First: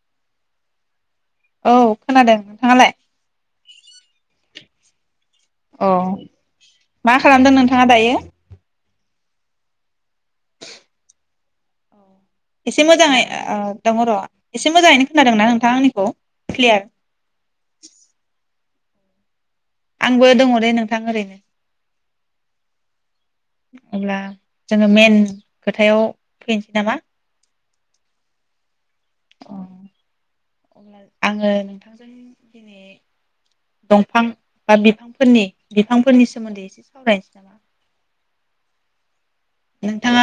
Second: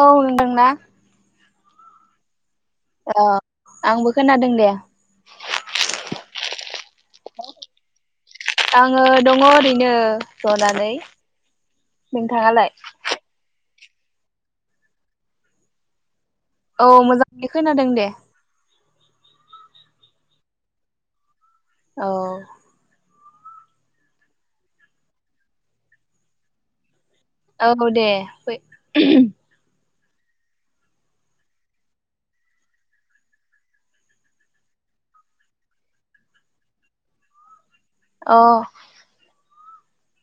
औ होनदोंना। औ खोनादों। नोंथाङालाय औ आंबो खोनादों। दे। औ मा खालामदों नोंथाङा दायो? आङो दङ' ओरैनो जनानै। नोंथाङालाय एसे मोजांयै ओ। दङ' र' एसे मोजाङैनो खोनादोंना नोंथाङा आंनिखौ। क्लियार औ मोजाङै खोनादों दे। आंबो दङ' दे नोंथां ओरैनो। औ। अब्ला जोङो मेन खोथायाव फैनोसै नामा? औ दे फै। [unintelligible] अ अब्ला आङो नोंथांजों दिनै दंफां बा बिफांफोरनि बिफांफोरनि सोमोन्दै एसे सावरायनोसै नामा? अ। नोंथाङा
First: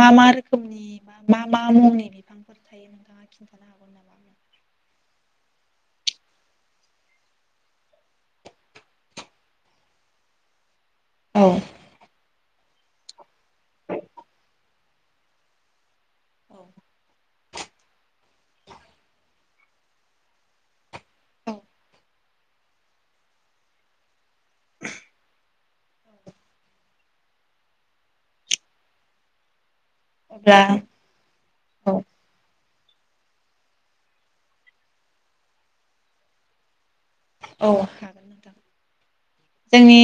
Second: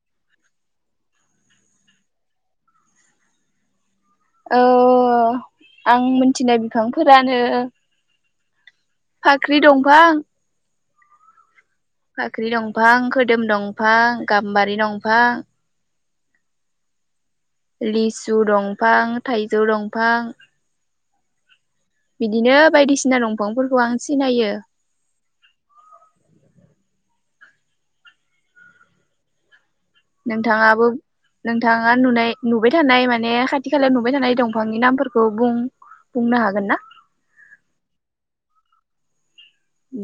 मा मा रोखोमनि बा मा मा मुंनि बिफांफोर थायो नोंथाङा खिन्थानो हागोन नामा? औ आं मोनथिनाय बिफांफोरानो फाख्रि दंफां औ। फाख्रि दंफां, खोदोम दंफां, गाम्बारि दंफां औ लिसु दंफां थाइजौ दंफां औ बिदिनो बायदिसिना दंफांफोरखौ आं सिनायो। अब्ला नोंथाङाबो नोंथाङा औ नुनाय नुबाय थानाय माने खाथि खालायाव नुबाय थानाय दंफांनि नामफोरखौ बुं-बुंनो हागोन ना? औ हागोन नोंथां जोंनि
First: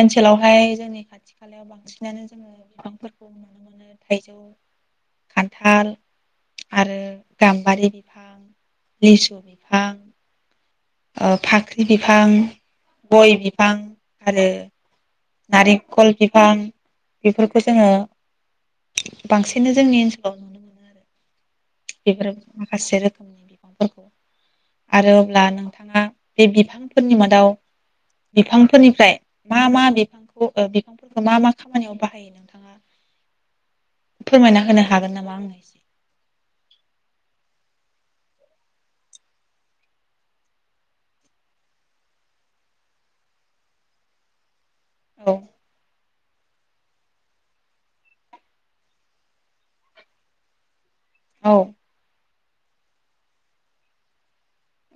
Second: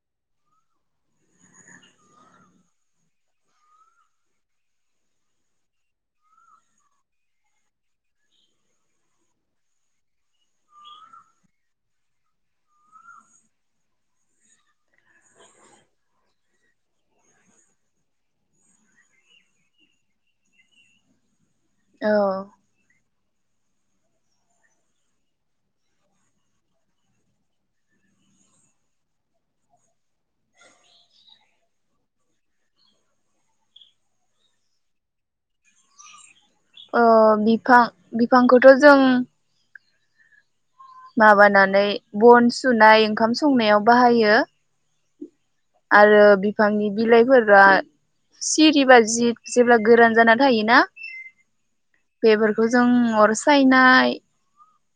ओनसोलाव ओमफ्राय जोंनि खाथि खालायाव बांसिनानो जोङो बिफांफोरखौ नुनो मोनो थाइजौ खान्थाल आरो गाम्बारि बिफां लिसु बिफां ओ फाख्रि बिफां गय बिफां आरो नारेंखल बिफां बेफोरखौ जोङो बांसिनै जोंनि ओनसोलाव नुनो मोनो आरो औ बेफोर माखासे रो [unintelligible] आरो अब्ला नोंथाङा बे बिफांफोरनि मादाव बिफांफोरनिफ्राय मा मा बि [unintelligible] बिफां बिफांफोरखौ मा मा खामानियाव बाहायो नोंथाङा फोरमायना होनो हागोन नामा आंनो एसे अ बिफां बिफांखौथ' जों माबानानै बन सुनाय ओंखाम संनायाव बाहायो। औ आरो बिफांनि बिलाइफोरा सिरिबा जि जेब्ला गोरान जाना थायोना। औ बेफोरखौ जों अर सायनाय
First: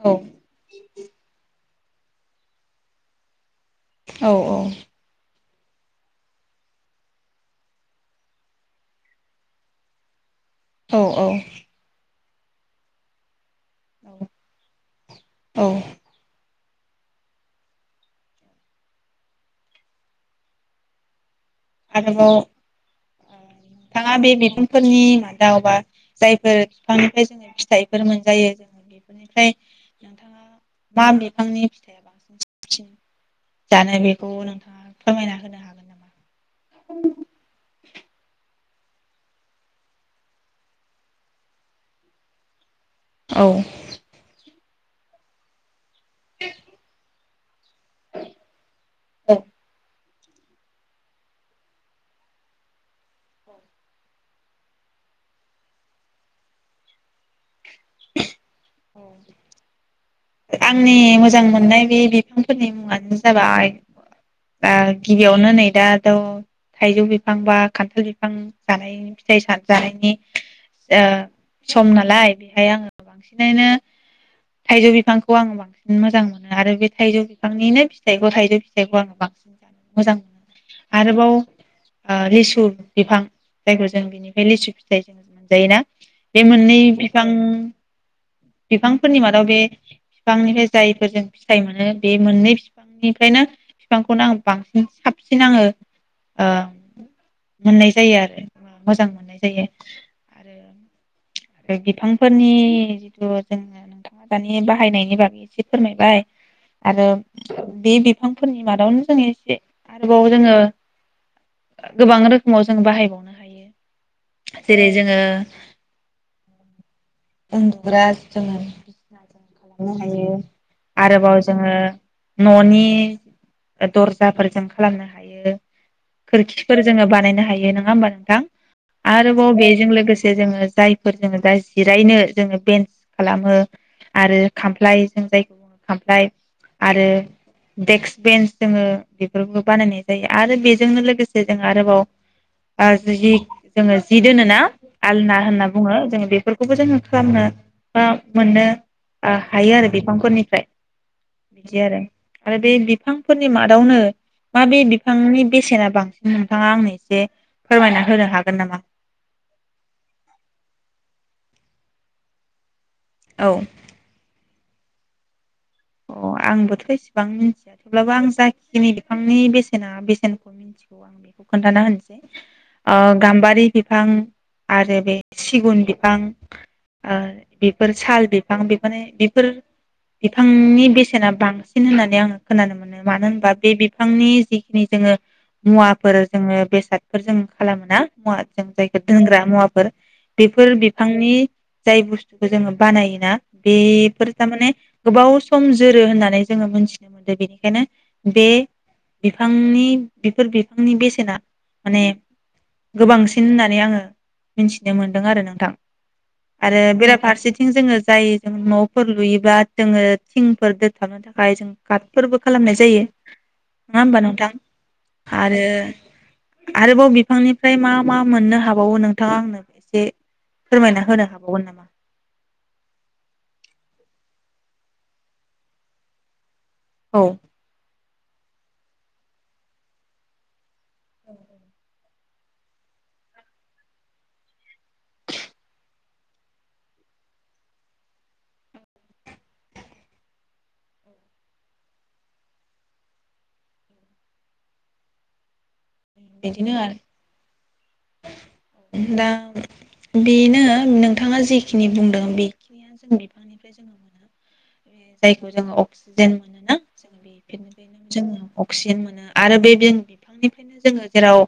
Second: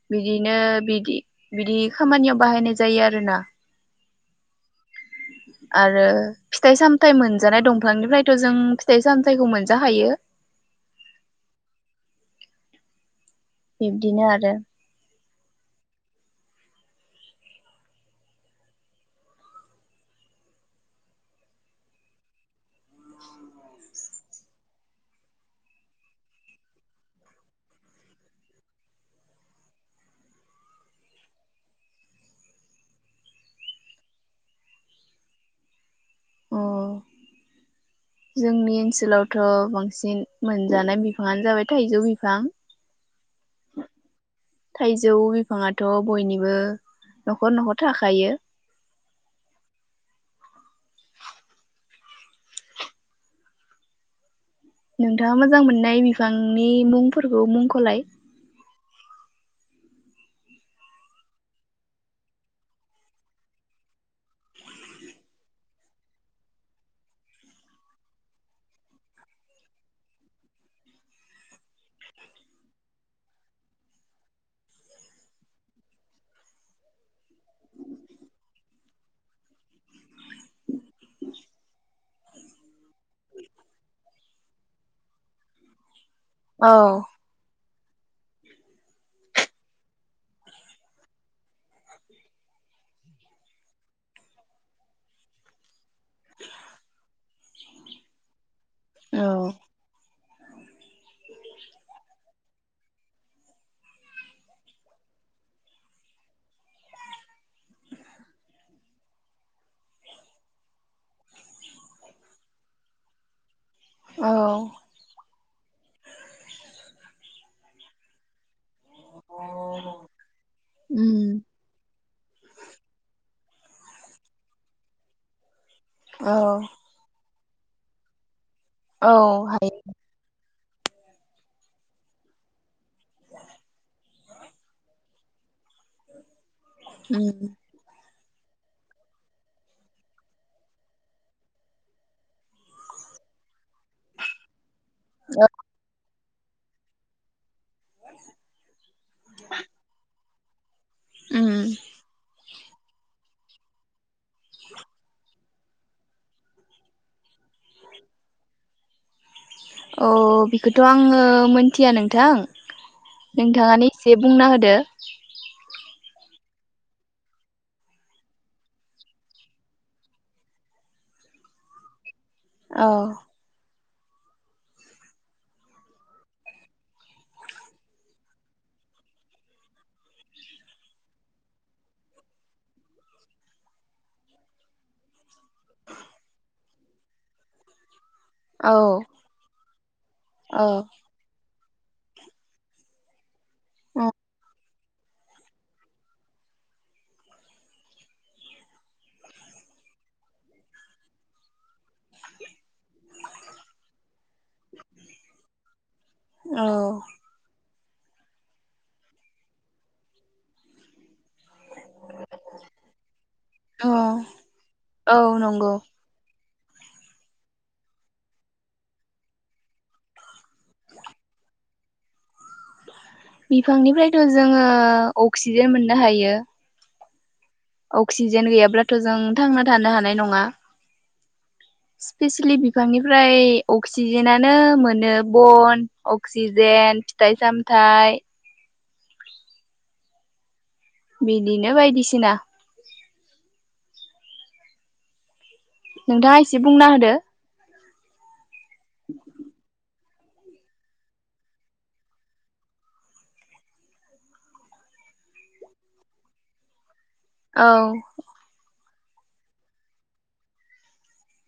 औ बिदिनो बिदि बिदि खामानियाव बाहायनाय जायो आरोना। औ औ। आरो फिथाइ सामथाय मोनजानाय दंफांनिफ्रायथ' जों फिथाइ सामथायखौ मोनजा खायो। औ औ। बिब्दिनो आरो औ। आरोबाव नोंथाङा बे बिफांफोरनि मादाव बा जायफोर बिफांनिफ्राय जोङो फिथाइफोर मोनजायो जोङो बेफोरनिफ्राय नोंथाङा मा बिफांनि फिथाइया बांसिन साबसिन जानो बेखौ नोंथाङा फोरमायना होनो हागोन नामा? अ जोंनि ओनसोलावथ' बांसिन मोनजानाय बिफाङानो जाबाय थाइजौ बिफां। औ थाइजौ बिफाङा थ' बयनिबो न'खर न'खर थाखायो। औ नोंथाङा मोजां मोननाय बिफांनि मुंफोरखौ मुंख'लाय। आंनि मोजां मोननाय बे बिफांफोरनि मुङानो जाबाय दा गिबियावनो नै दाथ' थाइजौ बिफां बा खान्थाल बिफां जानायनि फिथाइ सा जानायनि ओ सम नालाय। बेहाय आङो बांसिनैनो थाइजौ बिफांखौ आङो बांसिन मोजां मोनो आरो बे थाइजौ बिफांनिनो फिथाइखौ थाइजौ फिथाइखौ आङो बांसिन जानो मोजां मोनो आरोबाव लिसु बिफां जायखौ जों बिनिफ्राय लिसु फिथाइ जों मोनजायोना। बे औ मोनै बिफांफोरनि मादाव बे फिफांनिफ्राय जायफोर जों फिथाइ मोनो बे मोननै फिफांनिफ्रायनो बिफांखौनो आं बांसिन साबसिन आङो ओ मोननाय जायो आरो मोजां औ मोननाय जायो आरो बे बिफांफोरनि जिथु जेनबा नोंथाङा दानि बाहायनायनि बागै एसे फोरमायबाय आरो बे बिफांफोरनि मादावनो जों एसे आरोबाव जोङो गोबां रोखोमाव जों बाहायबावनो हायो। औ जेरै जोङो उन्दुग्रा जों खालामनो हायो आरोबाव जोङो न'नि दर्जाफोर जों खालामनो हायो। खोरखिफोर जोङो बानायनो हा हायो नङा होमबा नोंथां? औ आरोबाव हायो बेजों लोगोसे जोङो जायफोर जोङो दा जिरायनो जोङो बेन्स खालामो आरो खामफ्लाय जों जायखौ खामफ्लाय आरो देक्स बेन्स जोङो बेफोरखोबो बानायनाय जायो आरो बेजोंनो लोगोसे जों आरोबाव ओ जि जोङो जि दोनोना? आलना होनना बुङो जोंङो बे बेफोरखौबो जोङो खालामनो बा मोननो ओ हायो आरो बेफ फोरनिफ्राय। बिदि आरो आरो बे बिफां फोरनि मादावनो माबे बिफांनि बेसेना बांसिन नोंथाङा आंनो एसे फोरमायना होनो हागोन नामा? औ बेखौथ' आङो मोनथिया नोंथां। औ नोंथाङानो एसे बुंना होदो [inaudible] अ आंबोथ' एसेबां मिथिया थेवब्लाबो आं जाखिनि बिफांनि बेसेना बेसेनखौ मिथिगौ आं बेखौ खोन्थाना होनोसै औ ओ गाम्बारि बिफां आरो बे सिगुन बिफां ओ बेफोर साल बिफां बि माने बेफोर बिफांनि बेसेना बांसिन होननानै आङो खोनानो मोनो मानो होनबा बे बिफांनि जिखिनि जोङो मुवाफोर जोङो बेसादफोर जों खालामोना मुवा जों औ जायखो दोनग्रा मुवाफोर औ बेफोर बिफांनि जाय बुस्थुखौ जोङो बानायोना औ बेफोर था माने गोबाव सम जोरो होननानै जोङो मोनथि दों बेनिखायनो बे बिफांनि बेफोर बिफांनि बेसेना माने गोबांसिन होननानै आङो मिथिनो मोनदों आरो नोंथां आरो बेराफारसे थिं जोङो जाय जों न'फोर लुयोबा जोङो थिंफोर दोनथाबनो थाखाय जों कारटफोरबो खालामनाय जायो औ नङा होमबा नोंथां औ आरो नंगौ आरोबाव बिफांनिफ्राय मा मा मोननो हाबावो नोंथाङा आंनो एसे फोरमायना होनो हाबावगोन नामा? बिफांनिफ्रायथ' जोङो अक्सिजेन मोननो हायो। औ अक्सिजेन गैयाब्लाथ' जों थांना थानो हानाय नङा। औ स्पिसेेलि बिफांनिफ्राय अक्सिजेनानो मोनो बन अक्सिजेन फिथाइ सामथाइ बिदिनो बायदिसिना नोंथाङा एसे बिदिनो बुंना आरो होदो दा बेनो नोंथाङा जेखिनि बुंदों [unintelligible] जायखौ जों अक्सिजेन मोनोना औ जोङो अक्सिजेन मोनो। आरो बे [unintelligible] जोङो जेराव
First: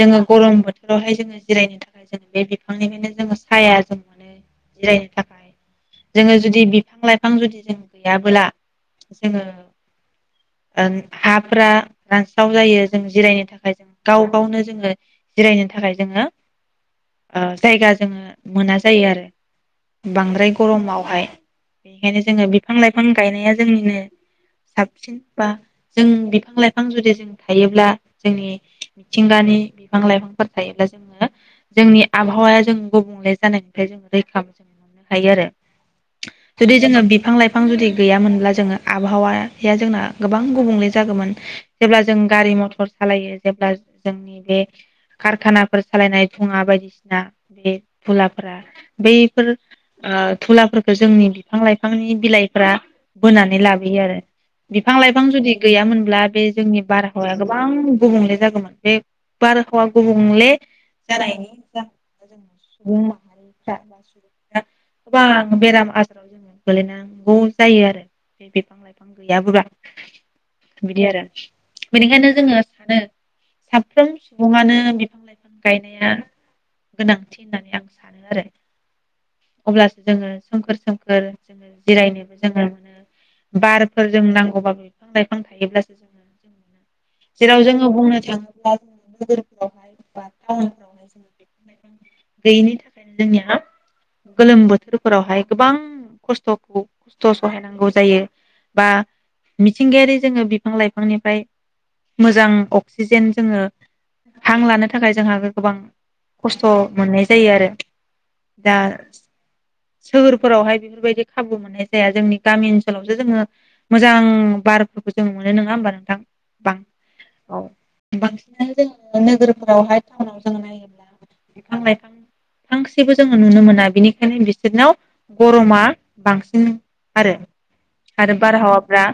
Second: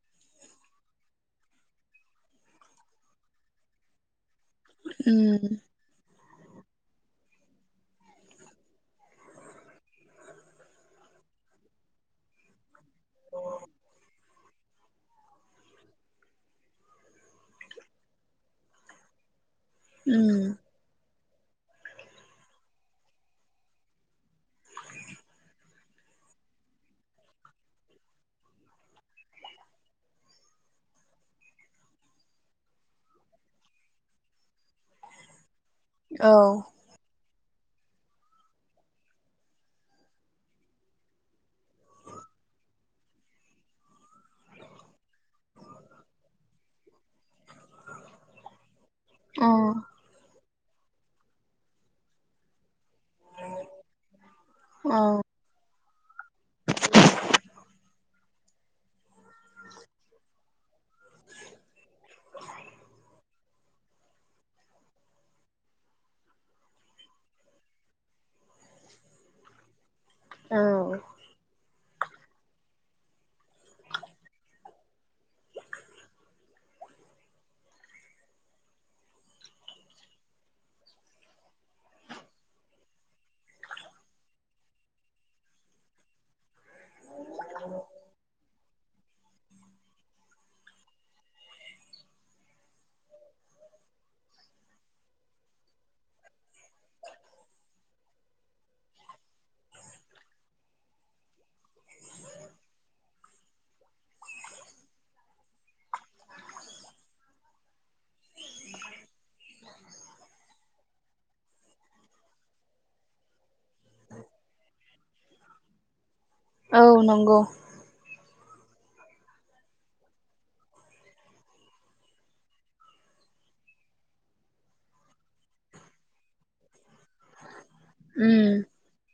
जोङो गरम बो थोरावहाय जोङो जिरायनो थाखाय जोङो बे बिफांनिफ्रायनो जोङो साया जों मोनो जिरायनो थाखाय उम जोङो जुदि बिफां लाइफां जुदि जों गैयाब्ला जोङो ओ हाफोरा रानस्राव जायो। जों जिरायनो थाखाय जों गाव गावनो जोङो जिरायनो थाखाय जोङो ओ जायगा जोङो मोना जायो आरो। उम बांद्राय गरमावहाय बेनिखायनो जोङो बिफां लाइफां गायनाया जोंनिनो साबसिन बा जों बिफां लाइफां जुदि जों थायोब्ला जोंनि मिथिंगानि बिफां लाइफां फोर थायोब्ला जोङो जोंनि आबहावाया जों गुबुंले जानायनिफ्राय जोङो रैखा जों मोननो हायो आरो। औ जुदि जोङो बिफां लाइफां बिफां जुदि गैयामोनब्ला जोङो आबहावाया जोंना गोबां गुबुंले जागौमोन जेब्ला जों गारि मथर सालायो जेब्ला जोंनि बे कारखानाफोर सालायनाय धुङा बायदिसिना बे धुलाफोरा बैफोर औ ओ धुलाफोरफोरखौ जोंनि बिफां लाइफांनि बिलाइफ्रा बोनानै लाबोयो आरो बिफां औ लाइफां जुदि गैयामोन ब्लाड बे जोंनि बारहावाया गोबां गुबुंले जाग गोमोन बे बारहावा गुबुंले जानायनि जाहोन ज सुबुं माह फ्रा बा सुबुफ्रा गोबां बेराम आजाराव जोङो गोलैनांगौ जायो आरो बे बिफां लाइफां गैयाबोबा औ बिदि आरो बेनिखायनो जोङो सानो साफ्रोम सुबुङानो बिफां लाइफां गायनाया गोनांथि होननानै आं सानो आरो अब्लासो जोङो सोमखोर सोमखोर जोङो जिरायनोबो जोङो मोनो बारफोर जों नांगौबाबो बिफां लाइफां थायोब्लासो जोङो जों मोनो। जेराव जोङो बुंनो थाङो [unintelligible] उनावहाय बा टाउनावहाय बिफां लाइफां गैयिनि थाखायनो जोंनिया गोलोम बोथोरफोरावहाय गोबां खस्थ'खौ खस्थ' सहायनांगौ जायो बा मिथिंगायारि जोङो बिफां लाइफांनिफ्राय मोजां अक्सिजेन जोङो हां लानो थाखाय जोंहा गोबां खस्थ' मोननाय जायो आरो दा सोहोरफोरावहाय बेफोरबायदि खाबु मोननाय जाया जोंनि गामि ओनसोलावसो जोङो मोजां बारफोरखौ जो मोनो नङा होमबा नोंथां बां औ नंगौ औ बां बिदिनो जोङो नोगोरफोरावहाय टाउनाव जो नायोब्ला बिफां लाइफां फफांसेबो जोङो नुनो मोना बिनिखायनो बि बिसोरनाव गरमा बांसिन आरो आरो उम बारहावाफ्रा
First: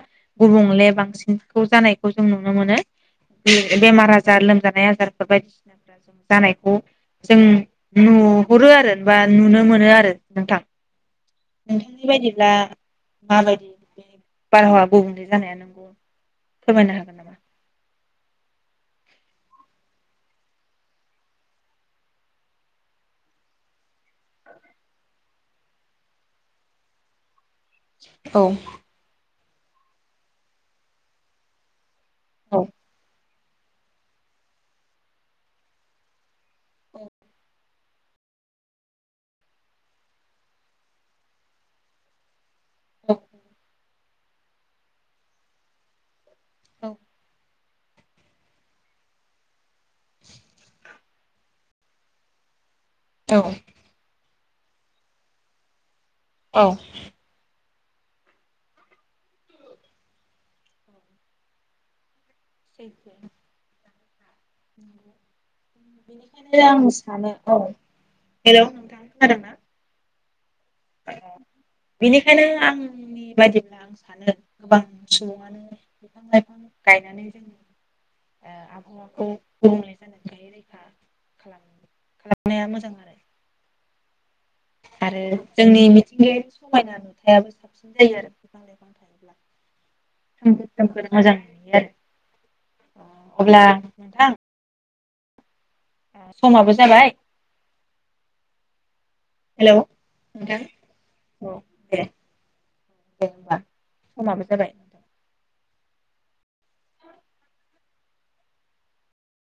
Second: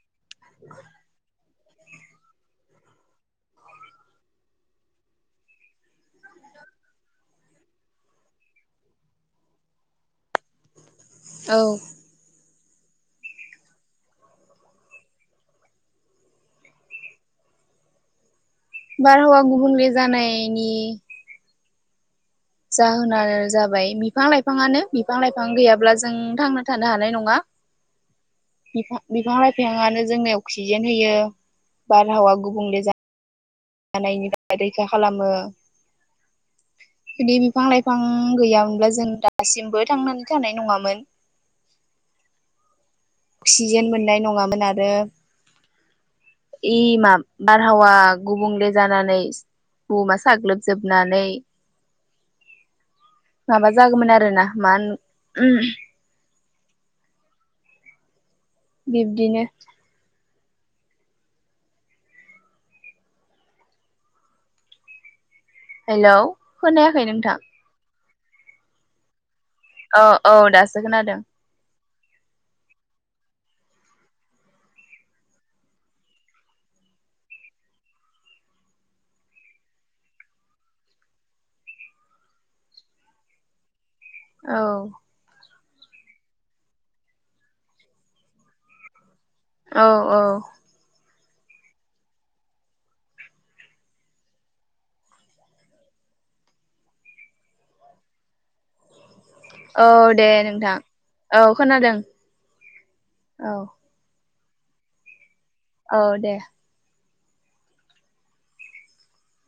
गुबुंले बांसिन खौ जानायखौ जों नुनो मोनो बे बेमार आजार लोमजानाय आजारफोर बायदिसिनाफोरा जों जानायखौ जों नुहरो आरो बा नुनो मोनो आरो नोंथां औ नोंथांनि बायदिब्ला माबायदि बारहावा गुबुंले जानाया नंगौ फोरमायनो हागोन नामा बारहावा गुबुंले जानायनि जाहोनानो जाबाय बिफां लाइफाङानो बिफां लाइफां गैयाब्ला जों थांना थानो हानाय नङा औ बिफा बिफां लाइ बिफाङानो जोंनो अक्सिजेन होयो बारहावा गुबुंले जा जानायनि बागै रैखा खालामो बि बिफां लाइफां गैयामोनब्ला जों दासिमबो थांनानै थानाय नङामोन औ अक्सिजेन मोननाय नङामोन आरो यै माब बारहावा गुबुंले जानानै बुहुमाव सागलोब जोब नानै माबा जागौमोन आरोना मानो उम औ दिबदिनो सैथो [inaudible] हेलौ बेनिखायनो आं खोनायाखै सानो नोंथां औ। हेलौ नोंथां खोनादों ना? ओ औ दा सो खोनादों। बेनिखायनो आंनि बायदिब्ला आं सानो गोबां सुबुङानो बिफां लाइफां गायनानै जोंनि ओ आबहावाखौ गुबुंले जानायखाय रैखा खालाम खालामनाया मोजां आरो। औ आरो जोंनि मिथिंगायारि समायना नुथायाबो साबसिन जायो आरो बिफां लाइफां थायोब्ला। औ औ सोमखोर सोमखोर मोजां नुयो आरो अब्ला नोंथां। समाबो जाबाय। औ दे नोंथां औ खोनादों दे औ। होमबा समाबो जाबाय। औ दे।